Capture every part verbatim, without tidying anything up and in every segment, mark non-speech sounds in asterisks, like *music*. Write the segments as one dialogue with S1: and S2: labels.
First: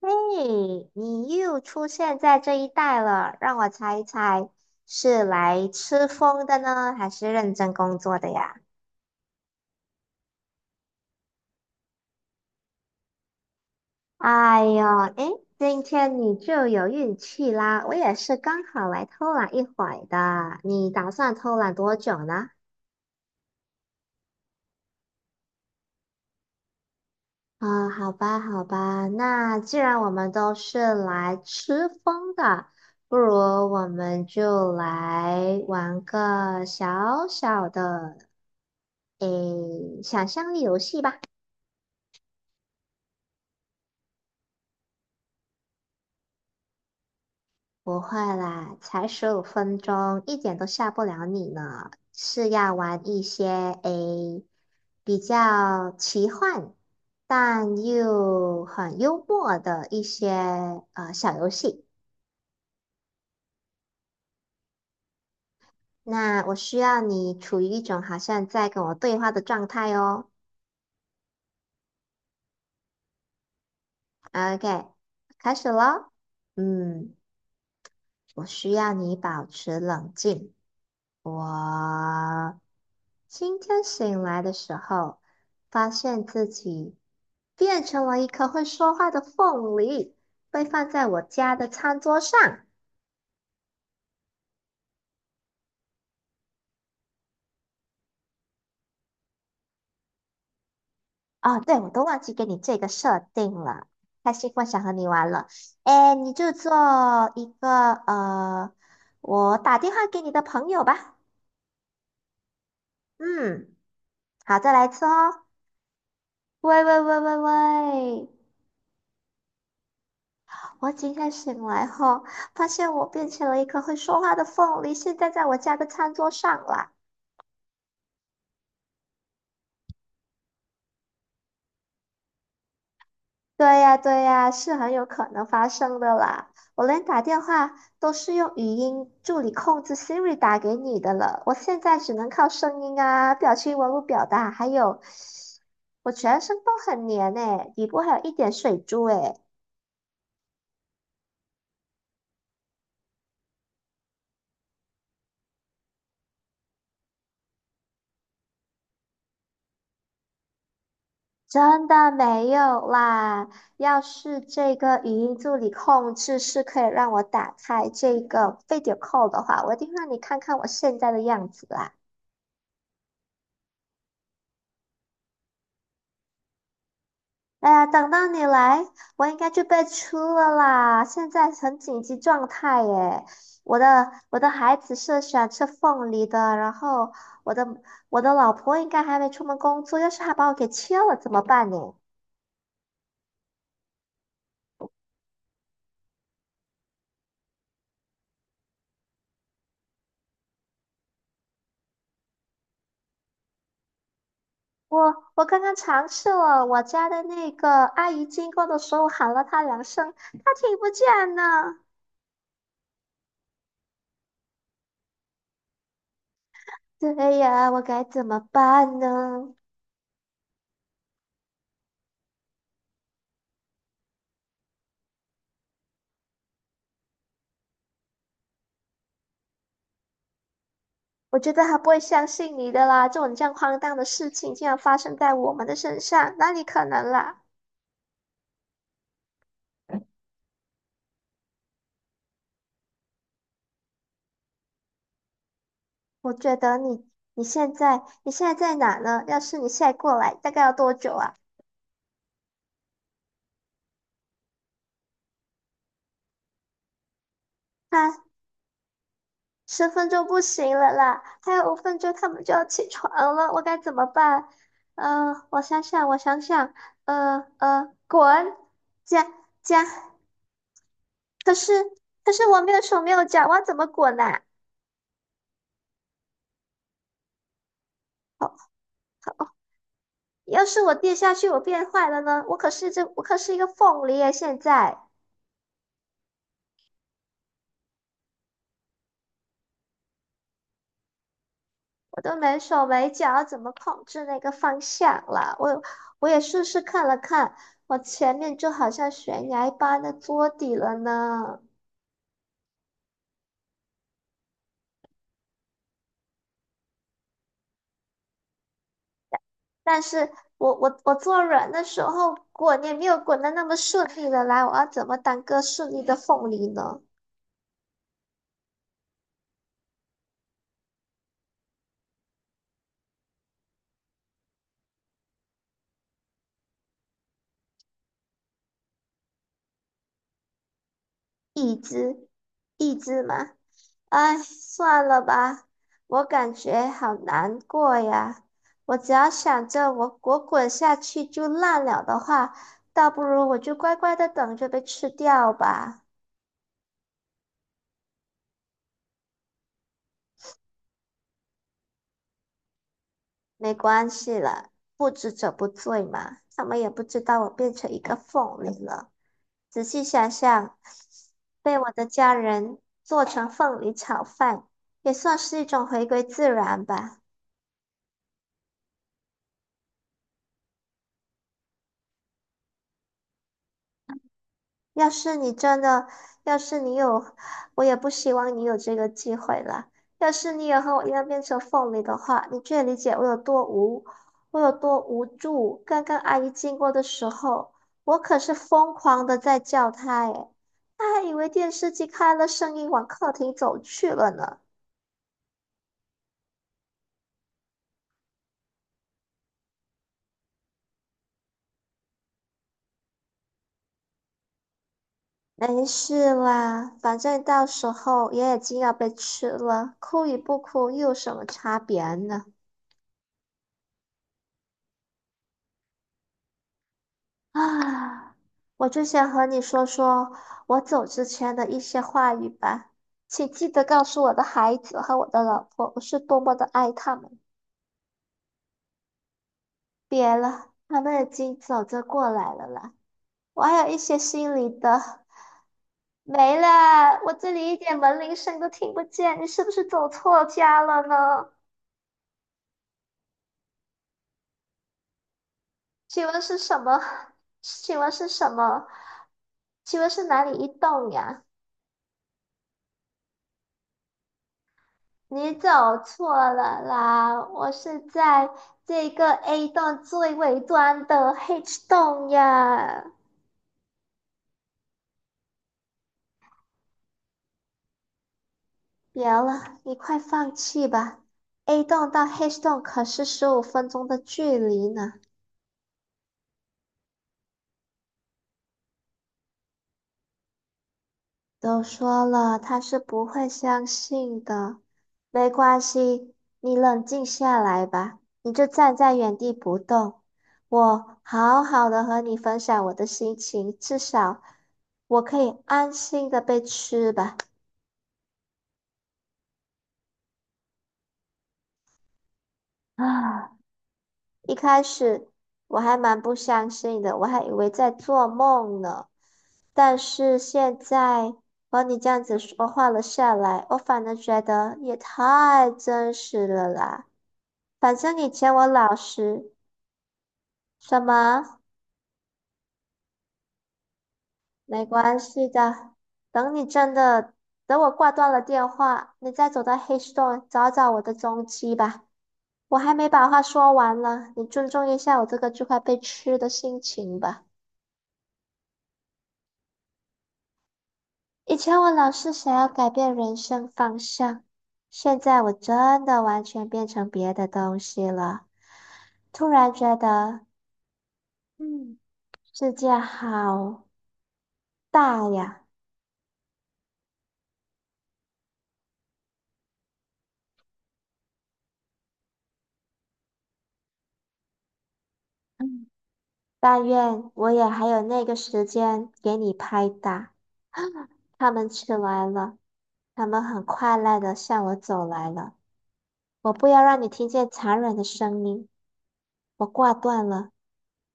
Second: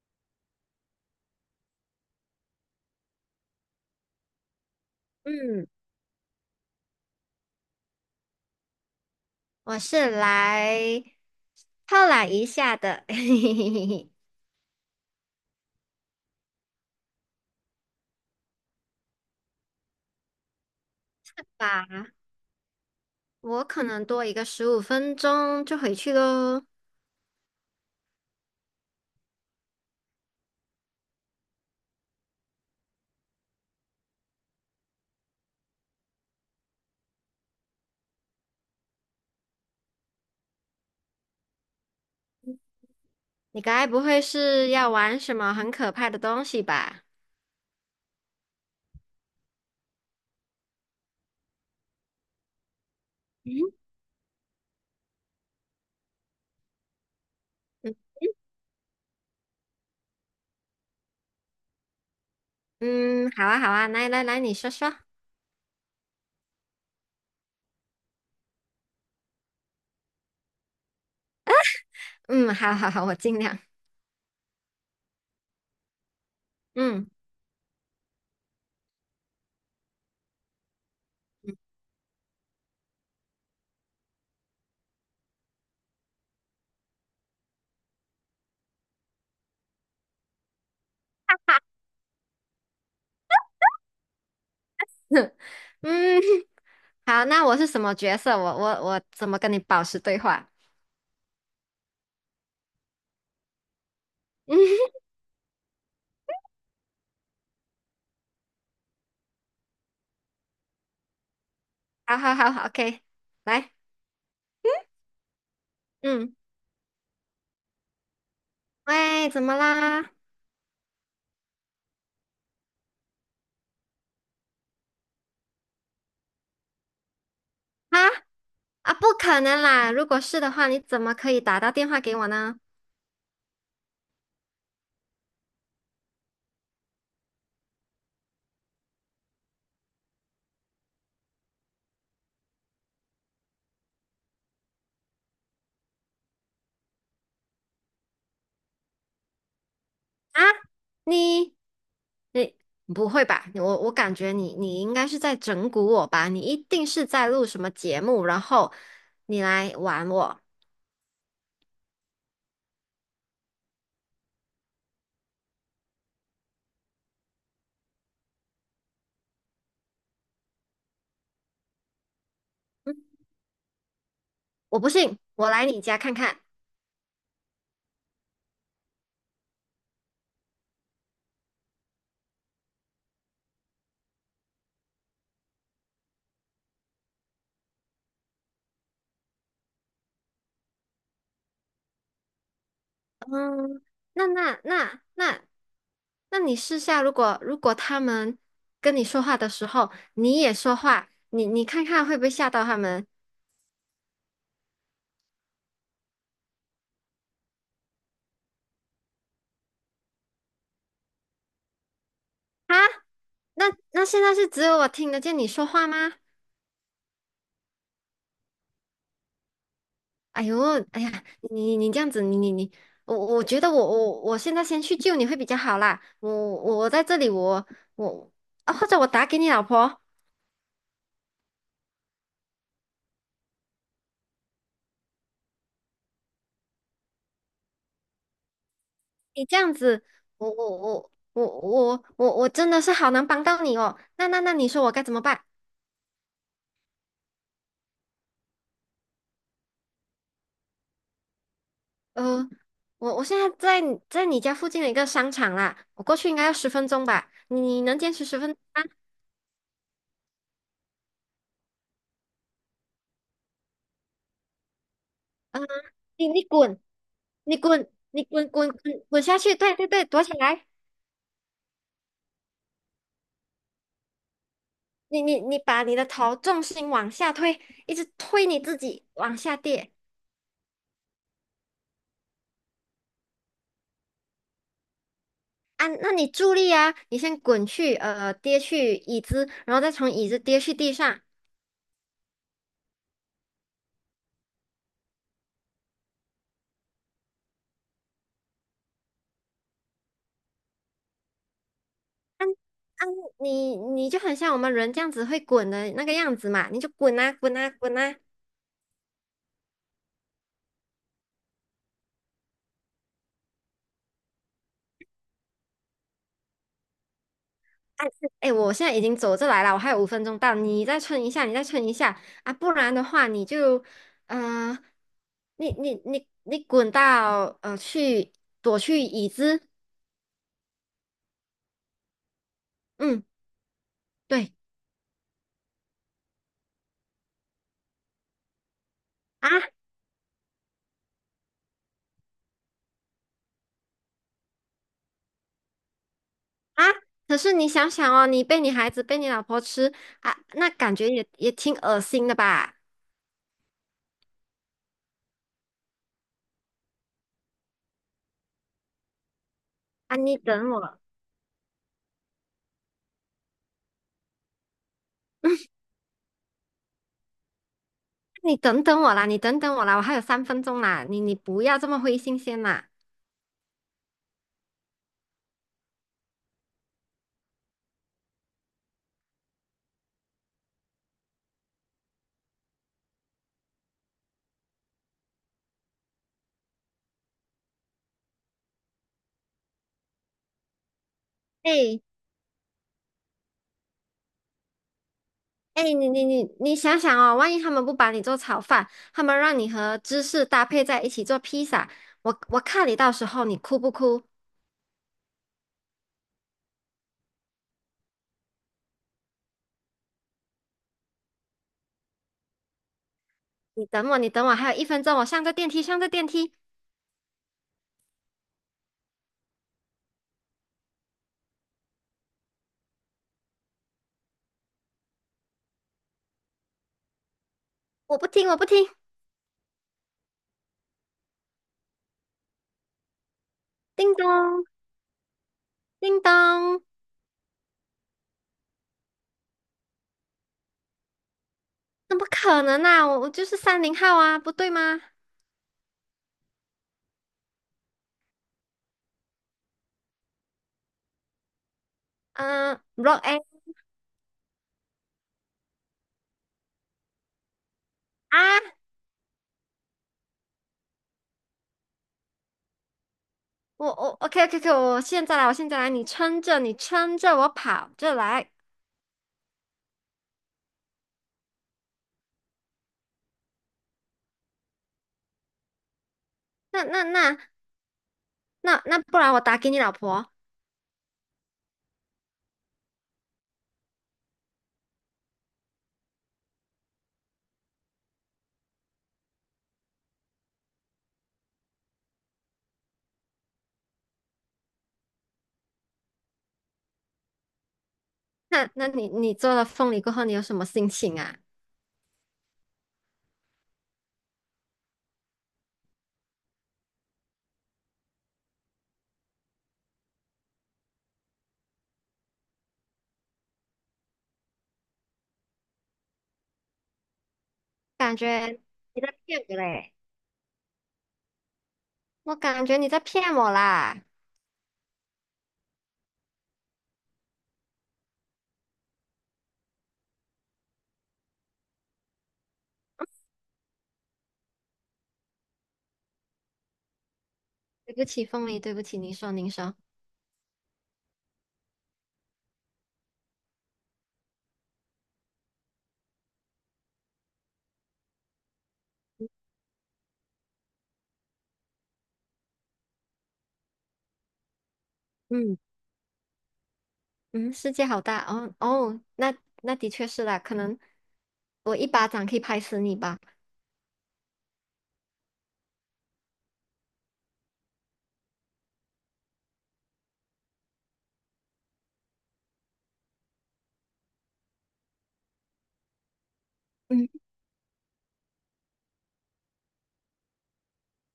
S1: 嘿，你又出现在这一带了，让我猜一猜，是来
S2: 嗯，
S1: 吃风的呢，还是认真工作的呀？
S2: 我是来犒懒一下的，*laughs* 嘿嘿嘿嘿嘿。
S1: 哎呦，诶，今天你就有运气啦，我也是刚好来偷懒一会儿的。你打算偷懒
S2: 吧，
S1: 多久呢？
S2: 我可能多一个十五分钟就回去喽。
S1: 啊，好吧，好吧，那既然我们都是来吃风的，不如我们就来玩个小小的诶，想象力游戏吧。
S2: 你该不会是要玩什么很可怕的东西吧？
S1: 不会啦，才十五分钟，一点都吓不了你呢。是要玩一些
S2: 嗯
S1: 诶比较奇幻，但
S2: 嗯
S1: 又很幽默的一些呃小游戏。
S2: 嗯，好啊好啊，来来来，你说说。
S1: 那我需要你处于一种好像在跟我对话的状态哦。
S2: 嗯，好好好，我尽量。
S1: OK，开始喽。
S2: 嗯
S1: 嗯，我需要你保持冷静。我今天醒来的时候，发现自己变成了一颗会说话的凤梨，被放在我家的餐桌上。
S2: *laughs* 嗯，好，那我是什么角色？我我我怎么跟你保持对话？
S1: 哦，对，我都忘记给你这个设定了。
S2: *laughs*
S1: 开心，奋，想
S2: 嗯，
S1: 和你玩了。哎，你就做一个呃，我打电话给你的朋友吧。
S2: 好好好好，OK，来，
S1: 嗯，好，再来一次哦。
S2: 嗯，
S1: 喂喂喂喂喂！
S2: 喂，怎么啦？
S1: 我今天醒来后，发现我变成了一颗会说话的凤梨，现在在我家的餐桌上啦。
S2: 啊啊，不可能啦！如果是的话，你怎么可以打到电话给我呢？
S1: 对呀，对呀，是很有可能发生的啦。我连打电话都是用语音助理控制 Siri 打给你的了，我现在只能靠声音啊、表情文物表达，还有我全身都很黏诶，底部还有一点水珠诶，
S2: 啊，你你不会吧？你我我感觉你你应该是在整蛊我吧？你一定是在录什么节目，然后你来玩我。
S1: 真的没有啦。要是这个语音助理控制是可以让我打开这个 video call 的话，我一定让你看看我现在的样子啦。
S2: 我不信，我来你家看看。
S1: 哎呀，等到你来，我应该就被出了啦！现在很紧急状态耶，我的我的孩子是想吃凤梨的，然后我的我的老婆应该还没出门工作，要是她把我给切了怎么办呢？
S2: 嗯，那那那那那你试下，如果如果他们跟你说话的时候，你也说话，你你看看会不会吓到他们？
S1: 我我刚刚尝试了，我家的那个阿姨经过的时候喊了她两声，她听不见呢。
S2: 啊，那那现在是只有我听得见你说话吗？
S1: 对呀，我该怎么办呢？
S2: 哎呦，哎呀，你你这样子，你你你，我我觉得我我我现在先去救你会比较好啦。我我我在这里，我我啊，或者我打给你老婆，
S1: 我觉得他不会相信你的啦，这种这样荒诞的事情竟然发生在我们的身上，哪里可能啦？
S2: 你这样子，我我我我我我我真的是好难帮到你哦。那那那你说我该怎么办？
S1: 我觉得你你现在你现在在哪呢？要是你现在过来，大概要多久啊？
S2: 呃，我我现在在你在你家附近的一个商场啦，我过去应该要十分钟吧？你你
S1: 啊，
S2: 能坚持十分钟吗？
S1: 十分钟不行了啦，还有五分钟他们就要起床了，我该怎么办？呃，我
S2: 呃
S1: 想想，我
S2: 你
S1: 想
S2: 你
S1: 想，
S2: 滚，
S1: 呃
S2: 你滚，
S1: 呃，
S2: 你滚
S1: 滚，
S2: 滚滚滚
S1: 加
S2: 下去！对
S1: 加，
S2: 对对，躲起来！
S1: 可是可是我没有手没有脚，我要怎么滚啊？
S2: 你你你把你的头重心往下推，一直推你自己往下跌
S1: 要是我跌下去，我变坏了呢？我可是这，我可是一个凤梨耶！现在
S2: 啊！那你助力啊，你先滚去呃跌去椅子，然后再从椅子跌去地上啊！
S1: 我都没手没脚，怎么控制那个方向了？我我也试试看了看，我前面就好像悬崖般的桌底了呢。
S2: 你你就很像我们人这样子会滚的那个样子嘛，你就滚啊滚啊滚啊！
S1: 但是我我我坐软的时候滚也没有滚的那么顺利了，来，我要怎么当个顺利的凤梨呢？
S2: 哎，我现在已经走这来了，我还有五分钟到，你再撑一下，你再撑一下啊，不然的话你就，嗯，你你你你滚到呃去躲去椅子，
S1: 一只，一只
S2: 嗯，
S1: 吗？哎，
S2: 对
S1: 算了吧，我感觉好难过呀。我只要
S2: 啊
S1: 想着我我滚下去就烂了的话，倒不如我就乖乖的等着被吃掉吧。
S2: 啊，可是你想想哦，你被你孩子被你老婆吃啊，那感觉也也挺恶心的吧？
S1: 没关系了，不知者不罪嘛，他们也不知道我变成一个凤梨了。仔细
S2: 啊，
S1: 想
S2: 你等
S1: 想，
S2: 我，
S1: 被我的家人做成凤梨炒饭，也算是一种回归自然吧。
S2: 你等等我啦，你等等我啦，我还有三分钟啦，你你不要这么灰心先啦，
S1: 要是你真的，要是你有，我也不希望你有这个机会啦。要是你也和我一样变成凤梨的话，你就会理解我有多无，我有多无助。刚刚阿姨经过的时候，我可是疯狂的在叫她，诶，她还以为电视
S2: 哎。
S1: 机开了声音往客厅走去了呢。
S2: 哎，你你你你想想哦，万一他们不把你做炒饭，他们让你和芝士搭配在一起做披萨，我我看你到时候你哭不哭？
S1: 没事啦，反正到时候也已经要被吃了，哭与不哭又有什么差别呢？
S2: 你等我，你等我，还有一分钟，我上个电梯，上个电梯，
S1: *sighs* 啊。我就想和你说说我走之前的一些话语吧，请记得告诉我的孩子和我的老婆，我是多么的爱他们。
S2: 我不听，我不听，
S1: 别了，他们已经走着过来了啦，我还有一
S2: 叮
S1: 些心
S2: 咚，
S1: 里的
S2: 叮
S1: 没了，
S2: 咚，
S1: 我这里一点门铃声都听不见，你是不是走错家了呢？
S2: 怎么可能啊？我我就是三零号啊，不对吗？
S1: 请问是什么？*laughs* 请问是什么？请问是哪里一栋呀？
S2: 嗯，Block A
S1: 你走错了啦，我是在
S2: 啊，
S1: 这个 A 栋最尾端的 H 栋呀。
S2: 我我 OK OK OK，我现在来，我现在来，你撑着，你撑着，我跑着来，
S1: 别了，你快放弃吧，A 栋到 H 栋可是十五分钟的距离呢。
S2: 那那那那那，不然我打给你老婆。
S1: 都说了，他是不会相信的。没关系，你冷静下来吧，你就站在原地不动。我好好的和你分享我的心情，至少我可以安心的被吃吧。
S2: 那那你你做了凤梨过后，你有什么心情啊？
S1: 啊，一开始我还蛮不相信的，我还以为在做梦呢。但是现在和你这样子说话了下来，我反而觉得也太真实了啦。反
S2: 感
S1: 正以前
S2: 觉
S1: 我老
S2: 你在骗
S1: 实，
S2: 我嘞！
S1: 什么
S2: 我感觉你在骗我啦！
S1: 没关系的。等你真的，等我挂断了电话，你再走到黑洞找找我的踪迹吧。我还没把话说完呢，你尊重一下我这个就快被吃的心情吧。
S2: 对不起，凤梨，对不起，您说您说，
S1: 以前我老是想要改变人生方向，现在我真的完全变成别的东西了。突然觉得，嗯，世界好大
S2: 嗯
S1: 呀。
S2: 嗯，世界好大哦哦，那那的确是啦，可能我一巴掌可以拍死你吧。
S1: 嗯。但愿我也还有那个时间给你拍打。他们起来了，他们很快乐的向我走来了。我不要让你
S2: 嗯，
S1: 听见残忍的声音。我挂断了，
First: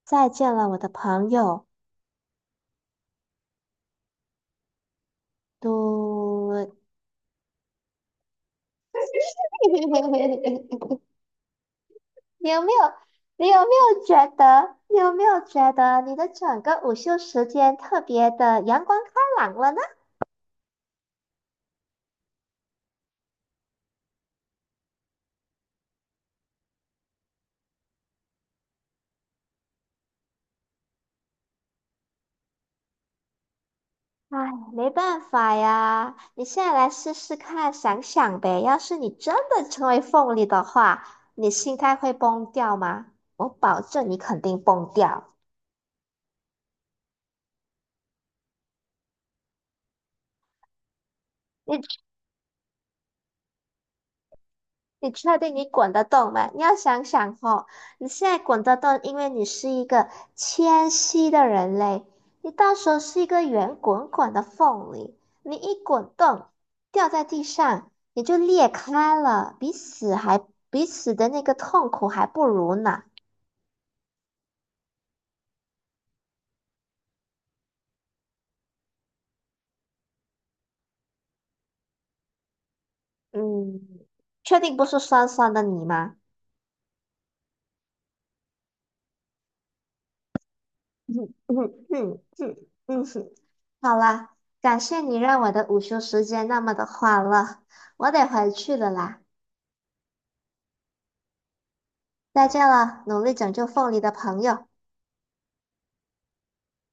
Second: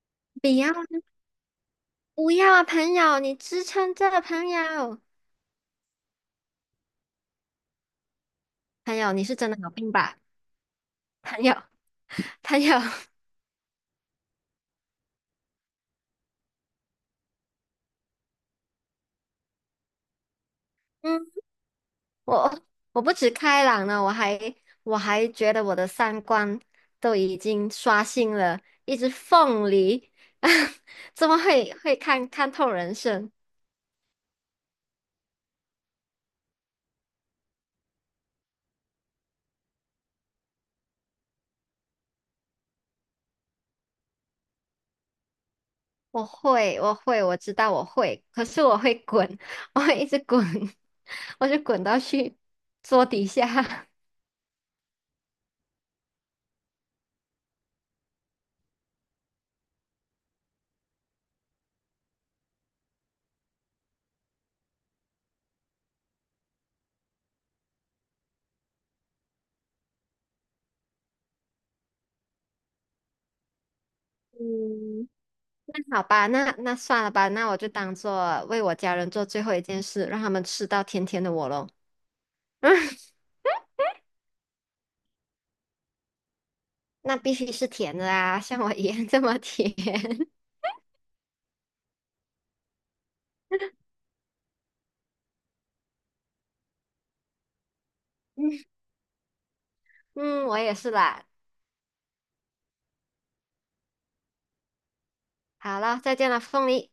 S1: 再
S2: 不
S1: 见了，
S2: 要
S1: 我的
S2: 啊
S1: 朋友。
S2: 不要啊，朋友，你支撑着，朋友，
S1: 嘟，*laughs*
S2: 朋友，你是真的有病吧？朋友，
S1: 你
S2: 朋
S1: 有没
S2: 友，
S1: 有？你有没有觉得？你有没有觉得你的整个午休时间特别的阳光开朗了呢？
S2: *laughs* 嗯，我我不止开朗了，我还我还觉得我的三观都已经刷新了，一只凤梨，*laughs* 怎么会会看看透人生？
S1: 唉，没办法呀，你现在来试试看，想想呗。要是你真的成为凤梨的话，你心态会崩掉吗？我保证你肯定崩掉。
S2: 我会，我会，我知道我会，可是我会滚，*laughs* 我会一直滚，*laughs* 我就滚
S1: 你
S2: 到去桌底下。*laughs*
S1: 你确定你滚得动吗？你要想想哦，你现在滚得动，因为你是一个谦虚的人类，你到时候是一个圆滚滚的凤梨，你一滚动掉在地上，你就裂开了，比死还比死的那个痛苦还不如呢。
S2: 嗯，那好吧，那那算了吧，那我就当做为我家人做最后一件事，让他们吃到甜甜的我喽。*laughs*
S1: 嗯，确定不是酸酸的你吗？
S2: 那必须是甜的啊，像我一样这么甜。
S1: *laughs* 嗯嗯嗯嗯嗯，哼好啦，感谢你让我的午休时间那么的欢乐，我得回去
S2: *laughs*
S1: 了啦，
S2: 嗯，我也是啦。
S1: 再见了，努力拯救凤梨的朋友。
S2: 好了，再见了，凤梨。